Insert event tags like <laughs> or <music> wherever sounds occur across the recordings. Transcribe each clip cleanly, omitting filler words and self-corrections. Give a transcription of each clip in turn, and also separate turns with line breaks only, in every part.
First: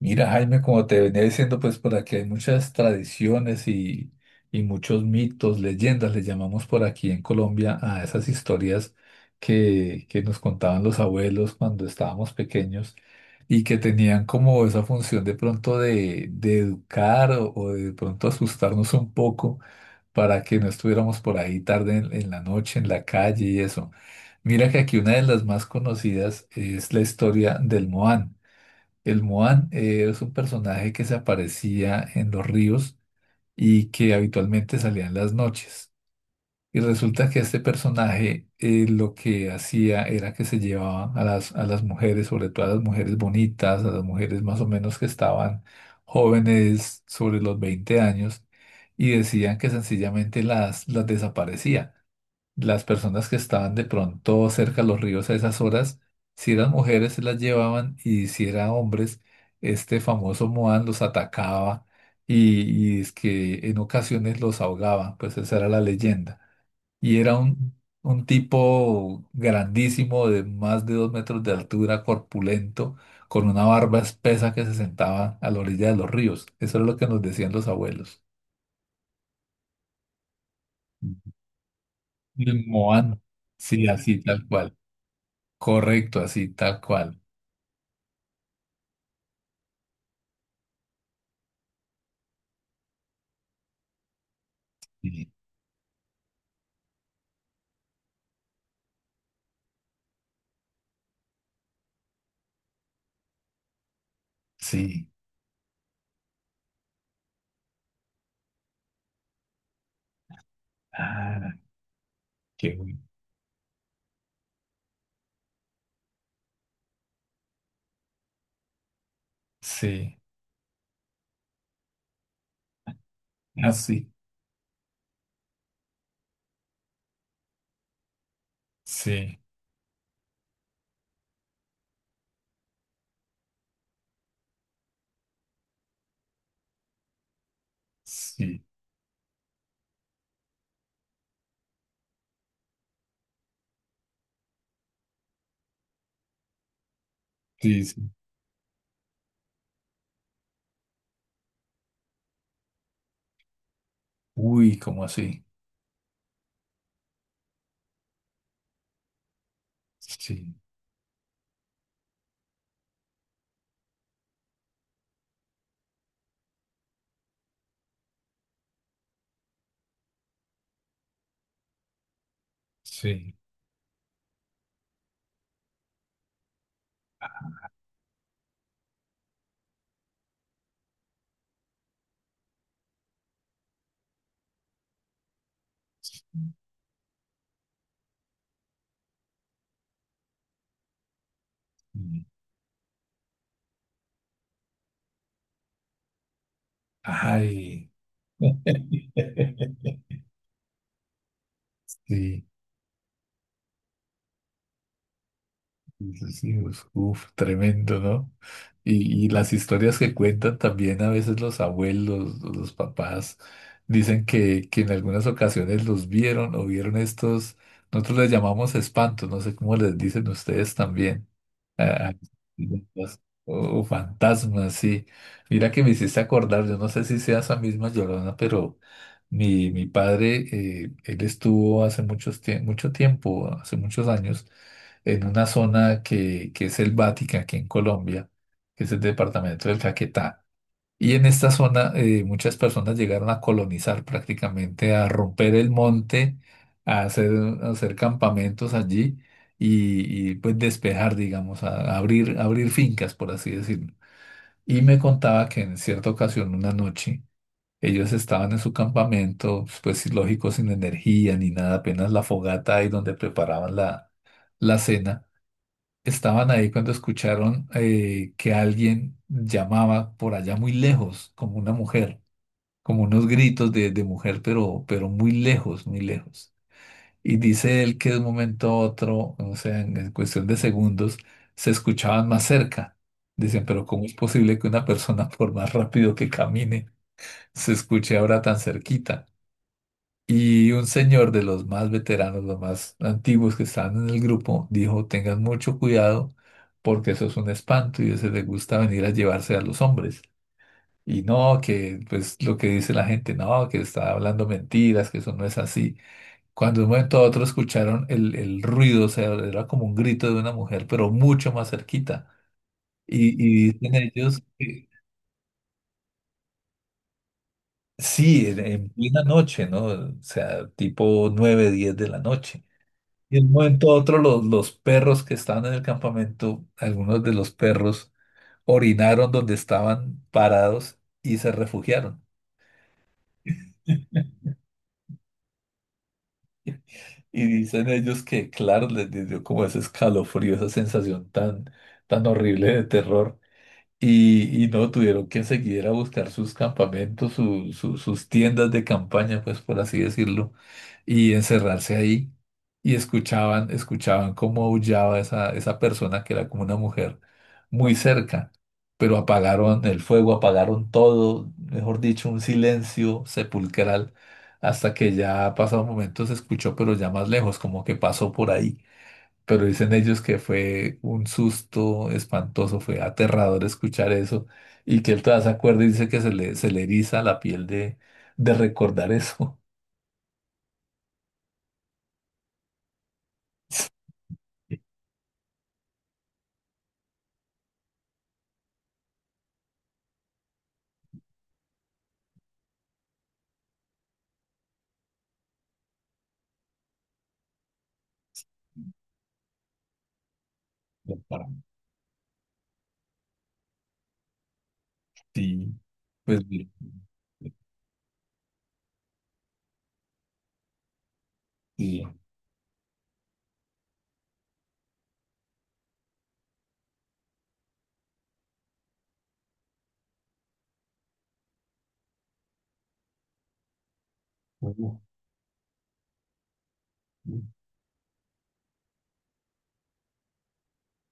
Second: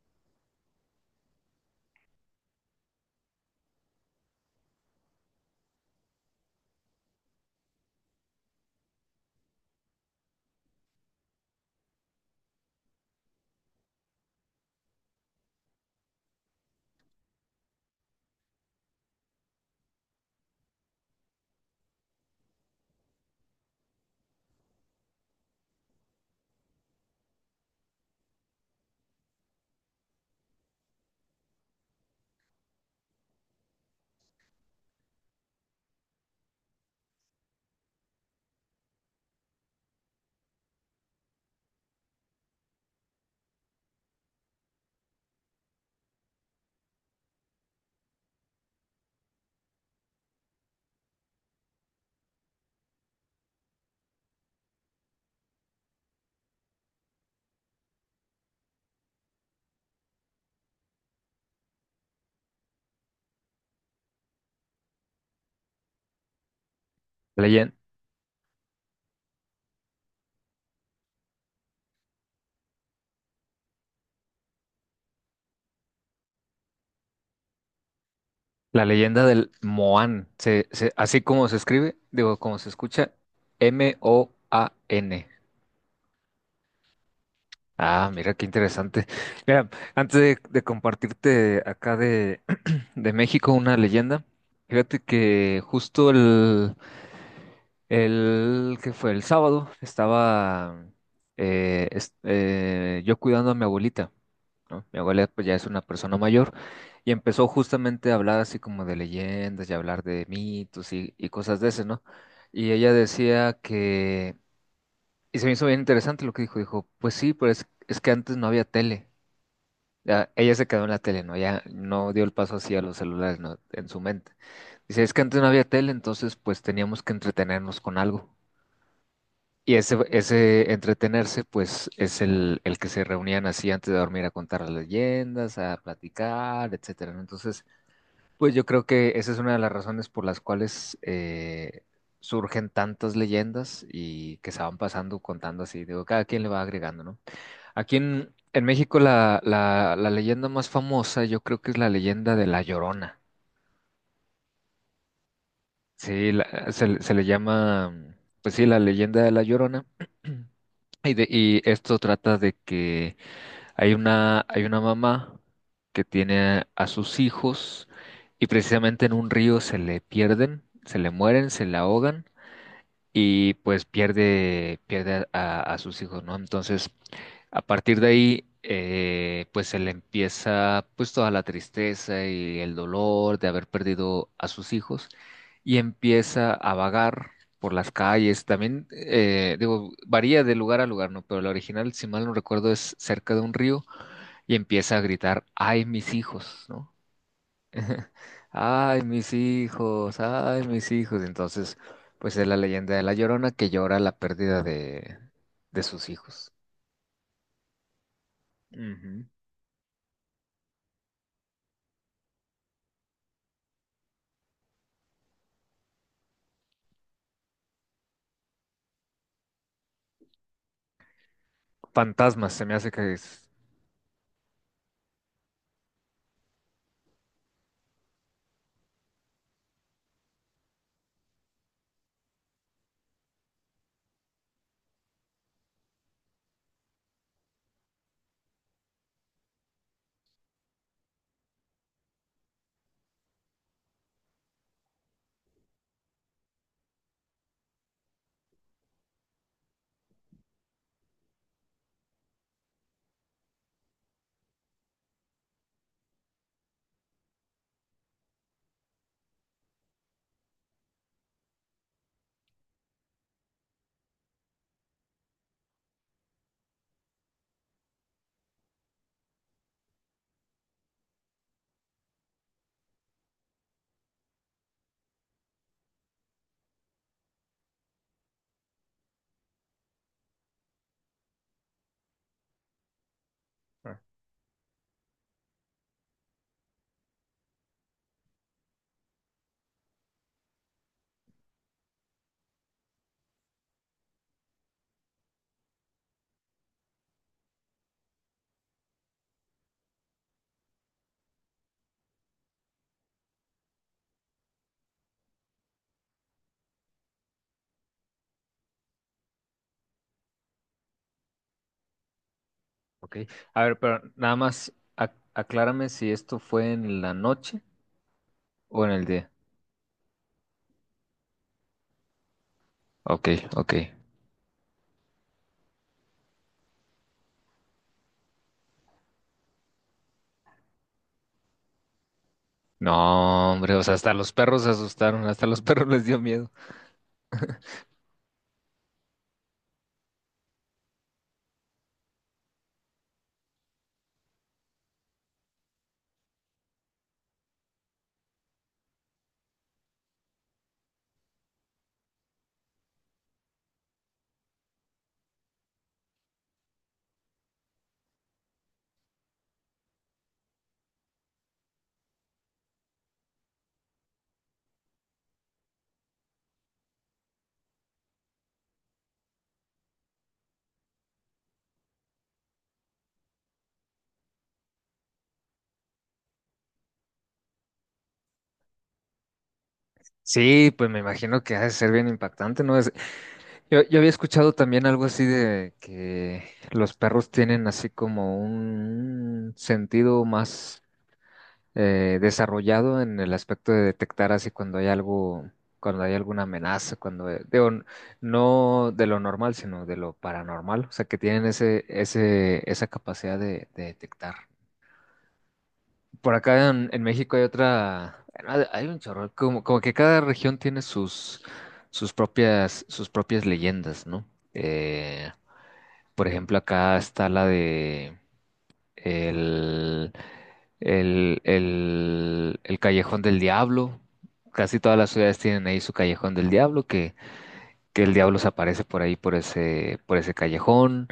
Mira, Jaime, como te venía diciendo, pues por aquí hay muchas tradiciones y muchos mitos, leyendas, le llamamos por aquí en Colombia a esas historias que nos contaban los abuelos cuando estábamos pequeños y que tenían como esa función de pronto de educar o de pronto asustarnos un poco para que no estuviéramos por ahí tarde en la noche, en la calle y eso. Mira que aquí una de las más conocidas es la historia del Moán. El Moan es un personaje que se aparecía en los ríos y que habitualmente salía en las noches. Y resulta que este personaje lo que hacía era que se llevaba a a las mujeres, sobre todo a las mujeres bonitas, a las mujeres más o menos que estaban jóvenes sobre los 20 años, y decían que sencillamente las desaparecía las personas que estaban de pronto cerca a los ríos a esas horas, si eran mujeres se las llevaban y si eran hombres, este famoso Moan los atacaba y es que en ocasiones los ahogaba, pues esa era la leyenda. Y era
Leyen-
un tipo grandísimo de más de dos metros de altura, corpulento, con una barba espesa que se sentaba a la orilla de los ríos. Eso era lo que nos decían los abuelos.
la leyenda del Moan, así como se escribe, digo, como
El
se escucha,
Moan, sí, así tal cual.
Moan.
Correcto, así, tal cual.
Ah, mira qué interesante. Mira, antes de compartirte acá de México, una leyenda. Fíjate
Sí.
que justo el que fue el sábado estaba yo cuidando a mi abuelita, ¿no? Mi
Sí.
abuela pues ya es una persona mayor y empezó justamente a hablar así como de leyendas y hablar de mitos y
Ah,
cosas de ese, ¿no? Y
qué
ella
bueno.
decía que, y se me hizo bien interesante lo que dijo, dijo, pues sí, pero es que antes no había tele.
Sí.
Ya, ella se quedó en la tele, ¿no? Ya no dio el paso así a los celulares, ¿no? En su
Así.
mente. Dice, es que antes no había tele, entonces pues teníamos que entretenernos con algo.
Sí.
Y ese entretenerse, pues, es el que se reunían así antes de dormir a contar las leyendas, a platicar, etcétera, ¿no? Entonces, pues
Sí.
yo creo que esa es una de las razones por las cuales surgen tantas leyendas y que se van pasando contando así. Digo, cada quien le va agregando, ¿no?
Sí,
Aquí
sí.
en México la leyenda más famosa yo creo que es la leyenda de La Llorona.
Uy, ¿cómo así?
Sí, la- se le llama, pues sí, la leyenda de La Llorona.
Sí.
<clears throat> Y esto trata de que hay una mamá que tiene a sus hijos y precisamente en un río se le pierden, se le mueren, se le ahogan
Sí.
y pues pierde, pierde a sus hijos, ¿no? Entonces, a partir de ahí, pues se le empieza pues toda la tristeza y el dolor de haber perdido a sus hijos y
Sí.
empieza a vagar por las calles. También, digo, varía de lugar a lugar, ¿no? Pero la original, si mal no recuerdo, es cerca de un río y empieza a gritar, ¡ay, mis hijos! ¿No?
Ay.
<laughs>
<laughs>
Ay, mis hijos, ay, mis hijos. Entonces, pues
Sí.
es la leyenda de la Llorona que llora la pérdida de sus hijos.
Sí, uf, uf, tremendo, ¿no? Y
Ujú.
las historias que cuentan también a veces los abuelos, o los papás, dicen que en algunas ocasiones los vieron o vieron estos, nosotros les llamamos espantos, no sé cómo les dicen ustedes también, ah,
Fantasmas, se me hace que
los-
es.
oh, fantasmas, sí. Mira que me hiciste acordar, yo no sé si sea esa misma Llorona, pero mi padre, él estuvo hace mucho tiempo, hace muchos años, en una zona que es selvática aquí en Colombia, que es el departamento del Caquetá. Y en esta zona muchas personas llegaron a colonizar prácticamente, a romper el monte, a hacer, a hacer campamentos allí pues despejar, digamos, a abrir, abrir fincas, por así decirlo. Y me contaba que en cierta ocasión, una noche, ellos estaban en su campamento, pues sí, lógico, sin energía ni nada, apenas la fogata ahí donde preparaban la cena. Estaban ahí cuando escucharon que alguien llamaba por allá muy lejos, como una mujer, como unos gritos de mujer, pero muy lejos, muy lejos. Y dice él que de un momento a otro, o sea, en cuestión de segundos, se escuchaban más cerca. Dicen, pero
Ah,
¿cómo es posible que una persona, <laughs> por más rápido que camine, se escuche ahora tan cerquita? Y un señor de los más veteranos, los más antiguos que estaban en el grupo, dijo, tengan mucho cuidado porque eso es un espanto y a ese le gusta venir a llevarse a los hombres. Y no, que pues lo que dice la gente, no, que está hablando mentiras, que eso no es así. Cuando de un momento a otro escucharon el ruido, o sea, era como un grito de una mujer, pero mucho más cerquita.
ok. A
Y
ver,
dicen
pero nada
ellos
más
que
aclárame si esto fue en la noche
sí,
o
en
en el
plena
día.
noche, ¿no? O sea, tipo 9 10 de la noche.
Ok,
Y de un
ok.
momento a otro los perros que estaban en el campamento, algunos de los perros orinaron donde estaban parados y se refugiaron.
No, hombre, o sea, hasta los perros se asustaron, hasta los <laughs> perros les dio miedo.
Y dicen ellos que, claro, les dio como ese escalofrío, esa sensación tan, tan horrible de terror. Y no tuvieron que seguir a buscar sus campamentos, sus tiendas de campaña, pues por así decirlo, y encerrarse ahí. Y escuchaban, escuchaban cómo aullaba esa persona que era como una mujer muy cerca, pero apagaron el fuego, apagaron todo, mejor dicho, un silencio sepulcral, hasta que ya pasado un momento se escuchó, pero ya más lejos, como que pasó por ahí, pero dicen ellos que fue un susto espantoso, fue aterrador escuchar eso y que él todavía se acuerda y dice que se le eriza la piel de recordar eso.
Sí, pues me imagino que ha de ser bien impactante, ¿no? Yo había
<laughs>
escuchado también algo así de que los perros tienen así como un sentido más desarrollado en el aspecto de detectar así cuando hay algo, cuando hay alguna amenaza, cuando, digo, no de lo normal, sino de lo paranormal, o sea,
Pero
que
para
tienen esa capacidad de detectar.
ti,
Por
pues
acá
bien,
en México hay otra, bueno, hay un chorro, como, como que cada región tiene sus,
bien.
sus propias leyendas, ¿no? Eh, por ejemplo, acá está la de el, el Callejón del Diablo. Casi todas
Uh,
las ciudades tienen ahí su Callejón del Diablo,
uh,
que el diablo se aparece por ahí, por ese callejón.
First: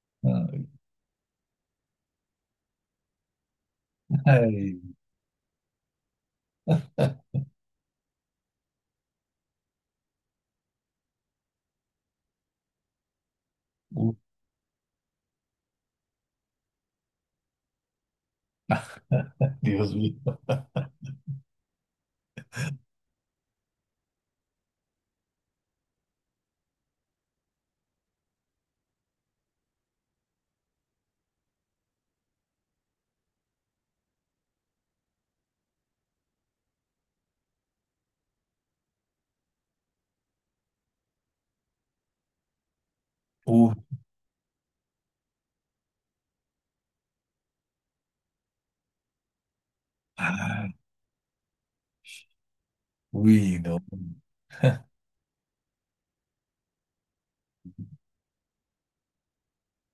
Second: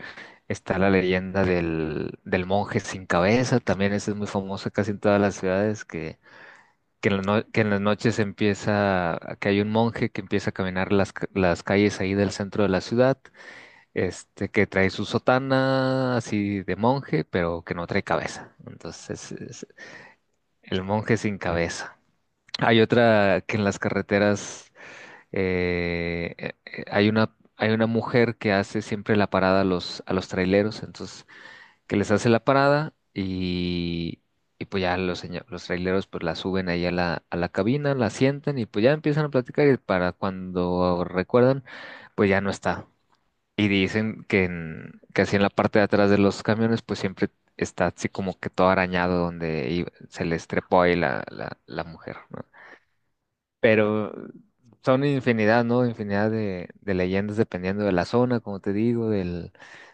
Está la leyenda del monje sin cabeza, también esa es muy famosa
ay,
casi en todas las ciudades, que en la
<laughs>
no- que en las noches empieza, que hay un monje que empieza a caminar las calles ahí del centro de la ciudad
uh,
este, que trae su sotana así de monje, pero que no trae cabeza. Entonces, es
Dios mío.
el monje sin cabeza. Hay otra que en las carreteras hay una mujer que hace siempre la parada a los traileros, entonces, que les hace la parada y pues ya los, los traileros pues la suben ahí a la cabina, la sientan y pues ya empiezan a platicar y para cuando recuerdan, pues ya no está. Y
Uh,
dicen que, que así en la parte de atrás de los camiones, pues siempre está así como que todo arañado donde se les
ah,
trepó ahí la mujer, ¿no?
uy, no.
Pero
<laughs>
son infinidad, ¿no? Infinidad de leyendas dependiendo de la zona, como te digo, del,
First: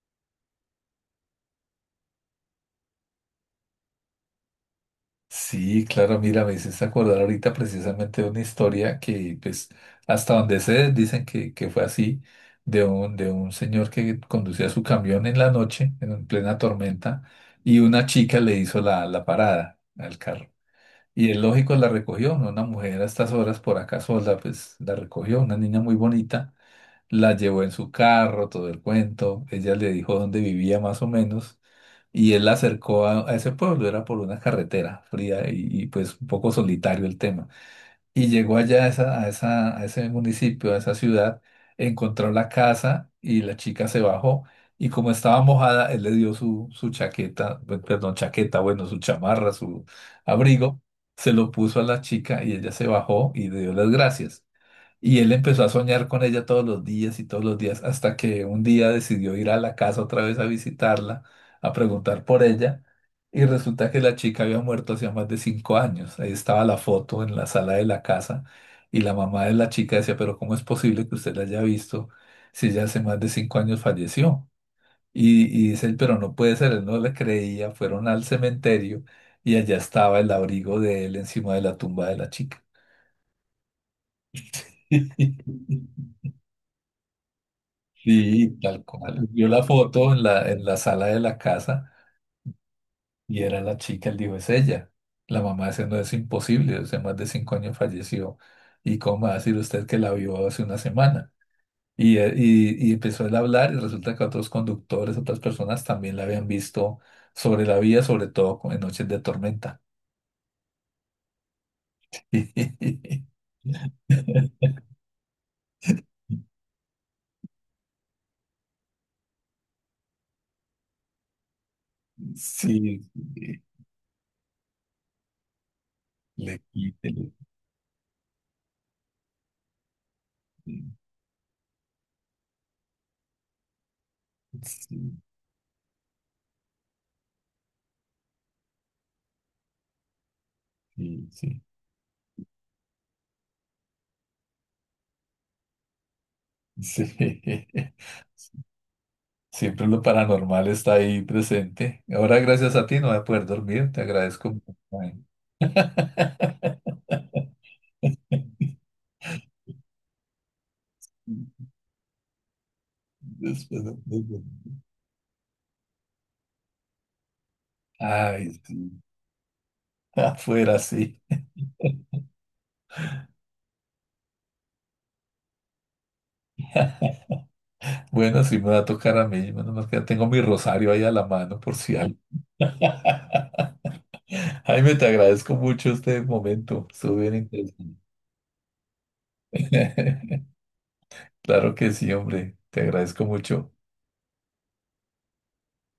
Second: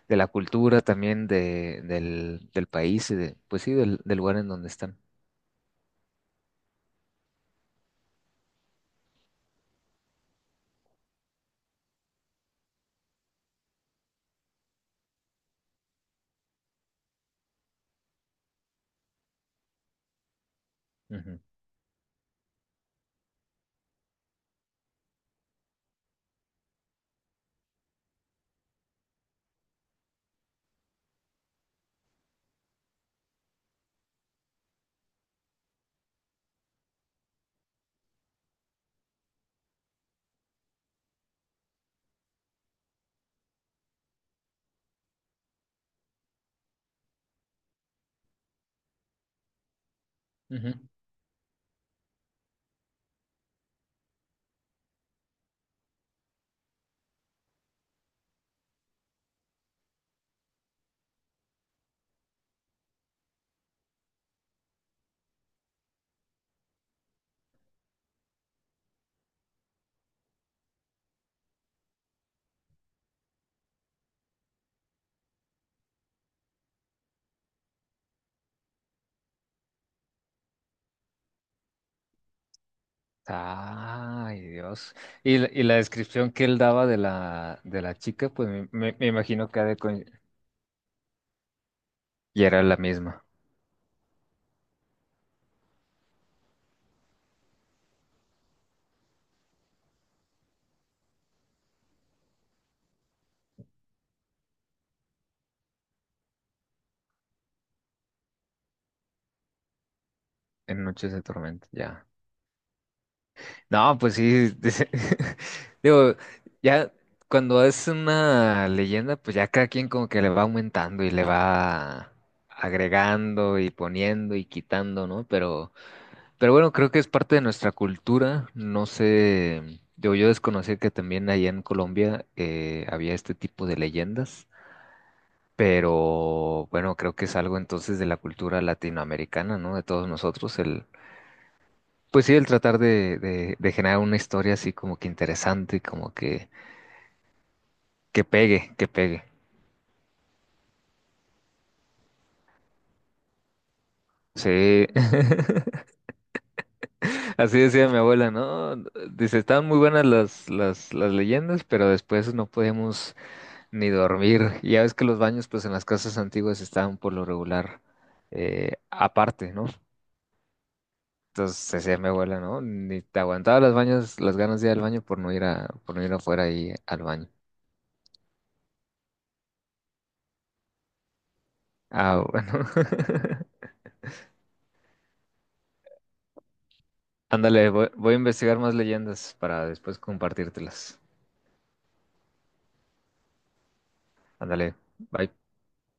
de la cultura también de, del, del país y de, pues sí, del, del lugar en donde están.
Sí, claro, mira, me hiciste acordar ahorita precisamente de una historia que, pues, hasta donde sé, dicen que fue así, de un señor que conducía su camión en la noche, en plena tormenta, y una chica le hizo la parada al carro. Y
Ujú,
él, lógico, la recogió, ¿no? Una mujer a estas horas por acá sola, pues, la recogió, una niña muy bonita, la llevó en su carro, todo el cuento. Ella le dijo dónde vivía más o menos. Y él la acercó a ese pueblo, era por una carretera fría pues un poco solitario el tema. Y llegó allá a ese municipio, a esa ciudad, encontró la casa y la chica se bajó y como estaba mojada, él le dio su chaqueta, perdón, chaqueta, bueno, su chamarra, su
ujú.
abrigo, se lo puso a la chica y ella se bajó y le dio las gracias. Y él empezó a soñar con ella todos los días y todos los días, hasta que un día decidió ir a la casa otra vez a visitarla, a preguntar por ella. Y resulta que la chica había muerto hacía más de cinco años. Ahí estaba la foto en la sala de la casa. Y la mamá de la chica decía, pero ¿cómo es posible que usted la haya visto si ella hace más de cinco años falleció? Y dice él, pero no puede ser, él no le creía. Fueron al cementerio y allá estaba el abrigo de él encima de la tumba de la chica.
Ay, Dios. Y, y la
<laughs>
descripción que él daba de la chica, pues
Sí, tal
me
cual. Vio
imagino que
la
ha de co-
foto en la sala de la casa
Y era la misma,
y era la chica, él dijo, es ella. La mamá dice no, es imposible, hace más de cinco años falleció. ¿Y cómo va a decir usted que la vio hace una semana? Y, y empezó él a hablar y resulta que otros conductores, otras personas también la habían visto sobre la vía, sobre todo en noches de tormenta.
en Noches de Tormenta, ya.
<laughs>
No, pues sí, <laughs> digo, ya cuando es una leyenda, pues ya cada quien como que le va aumentando y le va
Sí,
agregando
sí,
y poniendo y quitando, ¿no? Pero
le
bueno, creo
quite,
que es parte de nuestra cultura, no sé, digo, yo desconocí que
quite.
también allá en Colombia había este tipo de leyendas.
Sí,
Pero bueno, creo que es algo entonces de la cultura latinoamericana, ¿no? De todos nosotros, el
sí, sí.
pues sí, el tratar de generar una historia así como que interesante, como
<laughs>
que
Sí.
pegue, que pegue.
Siempre lo paranormal está ahí presente. Ahora, gracias a ti, no voy a poder dormir. Te agradezco
Sí,
mucho.
<laughs>
<laughs>
así decía mi abuela, ¿no? Dice, estaban muy buenas las leyendas, pero después no podíamos
Después
ni
de-
dormir. Y ya ves que los baños, pues en las casas antiguas estaban por lo regular
ay, sí.
aparte, ¿no?
Afuera, sí.
Entonces decía mi abuela, ¿no? Ni te aguantaba las baños, las ganas de ir al baño por no ir a, por no ir afuera ahí al
<laughs>
baño.
Bueno, sí me va a tocar a mí. Menos mal que ya tengo mi rosario ahí a la mano por si algo.
Ah, bueno. <laughs>
<laughs> Jaime, te agradezco mucho este momento. Estuvo bien
Ándale,
interesante.
voy a investigar más leyendas para después
<laughs>
compartírtelas.
Claro que sí, hombre. Te agradezco mucho.
Ándale, bye.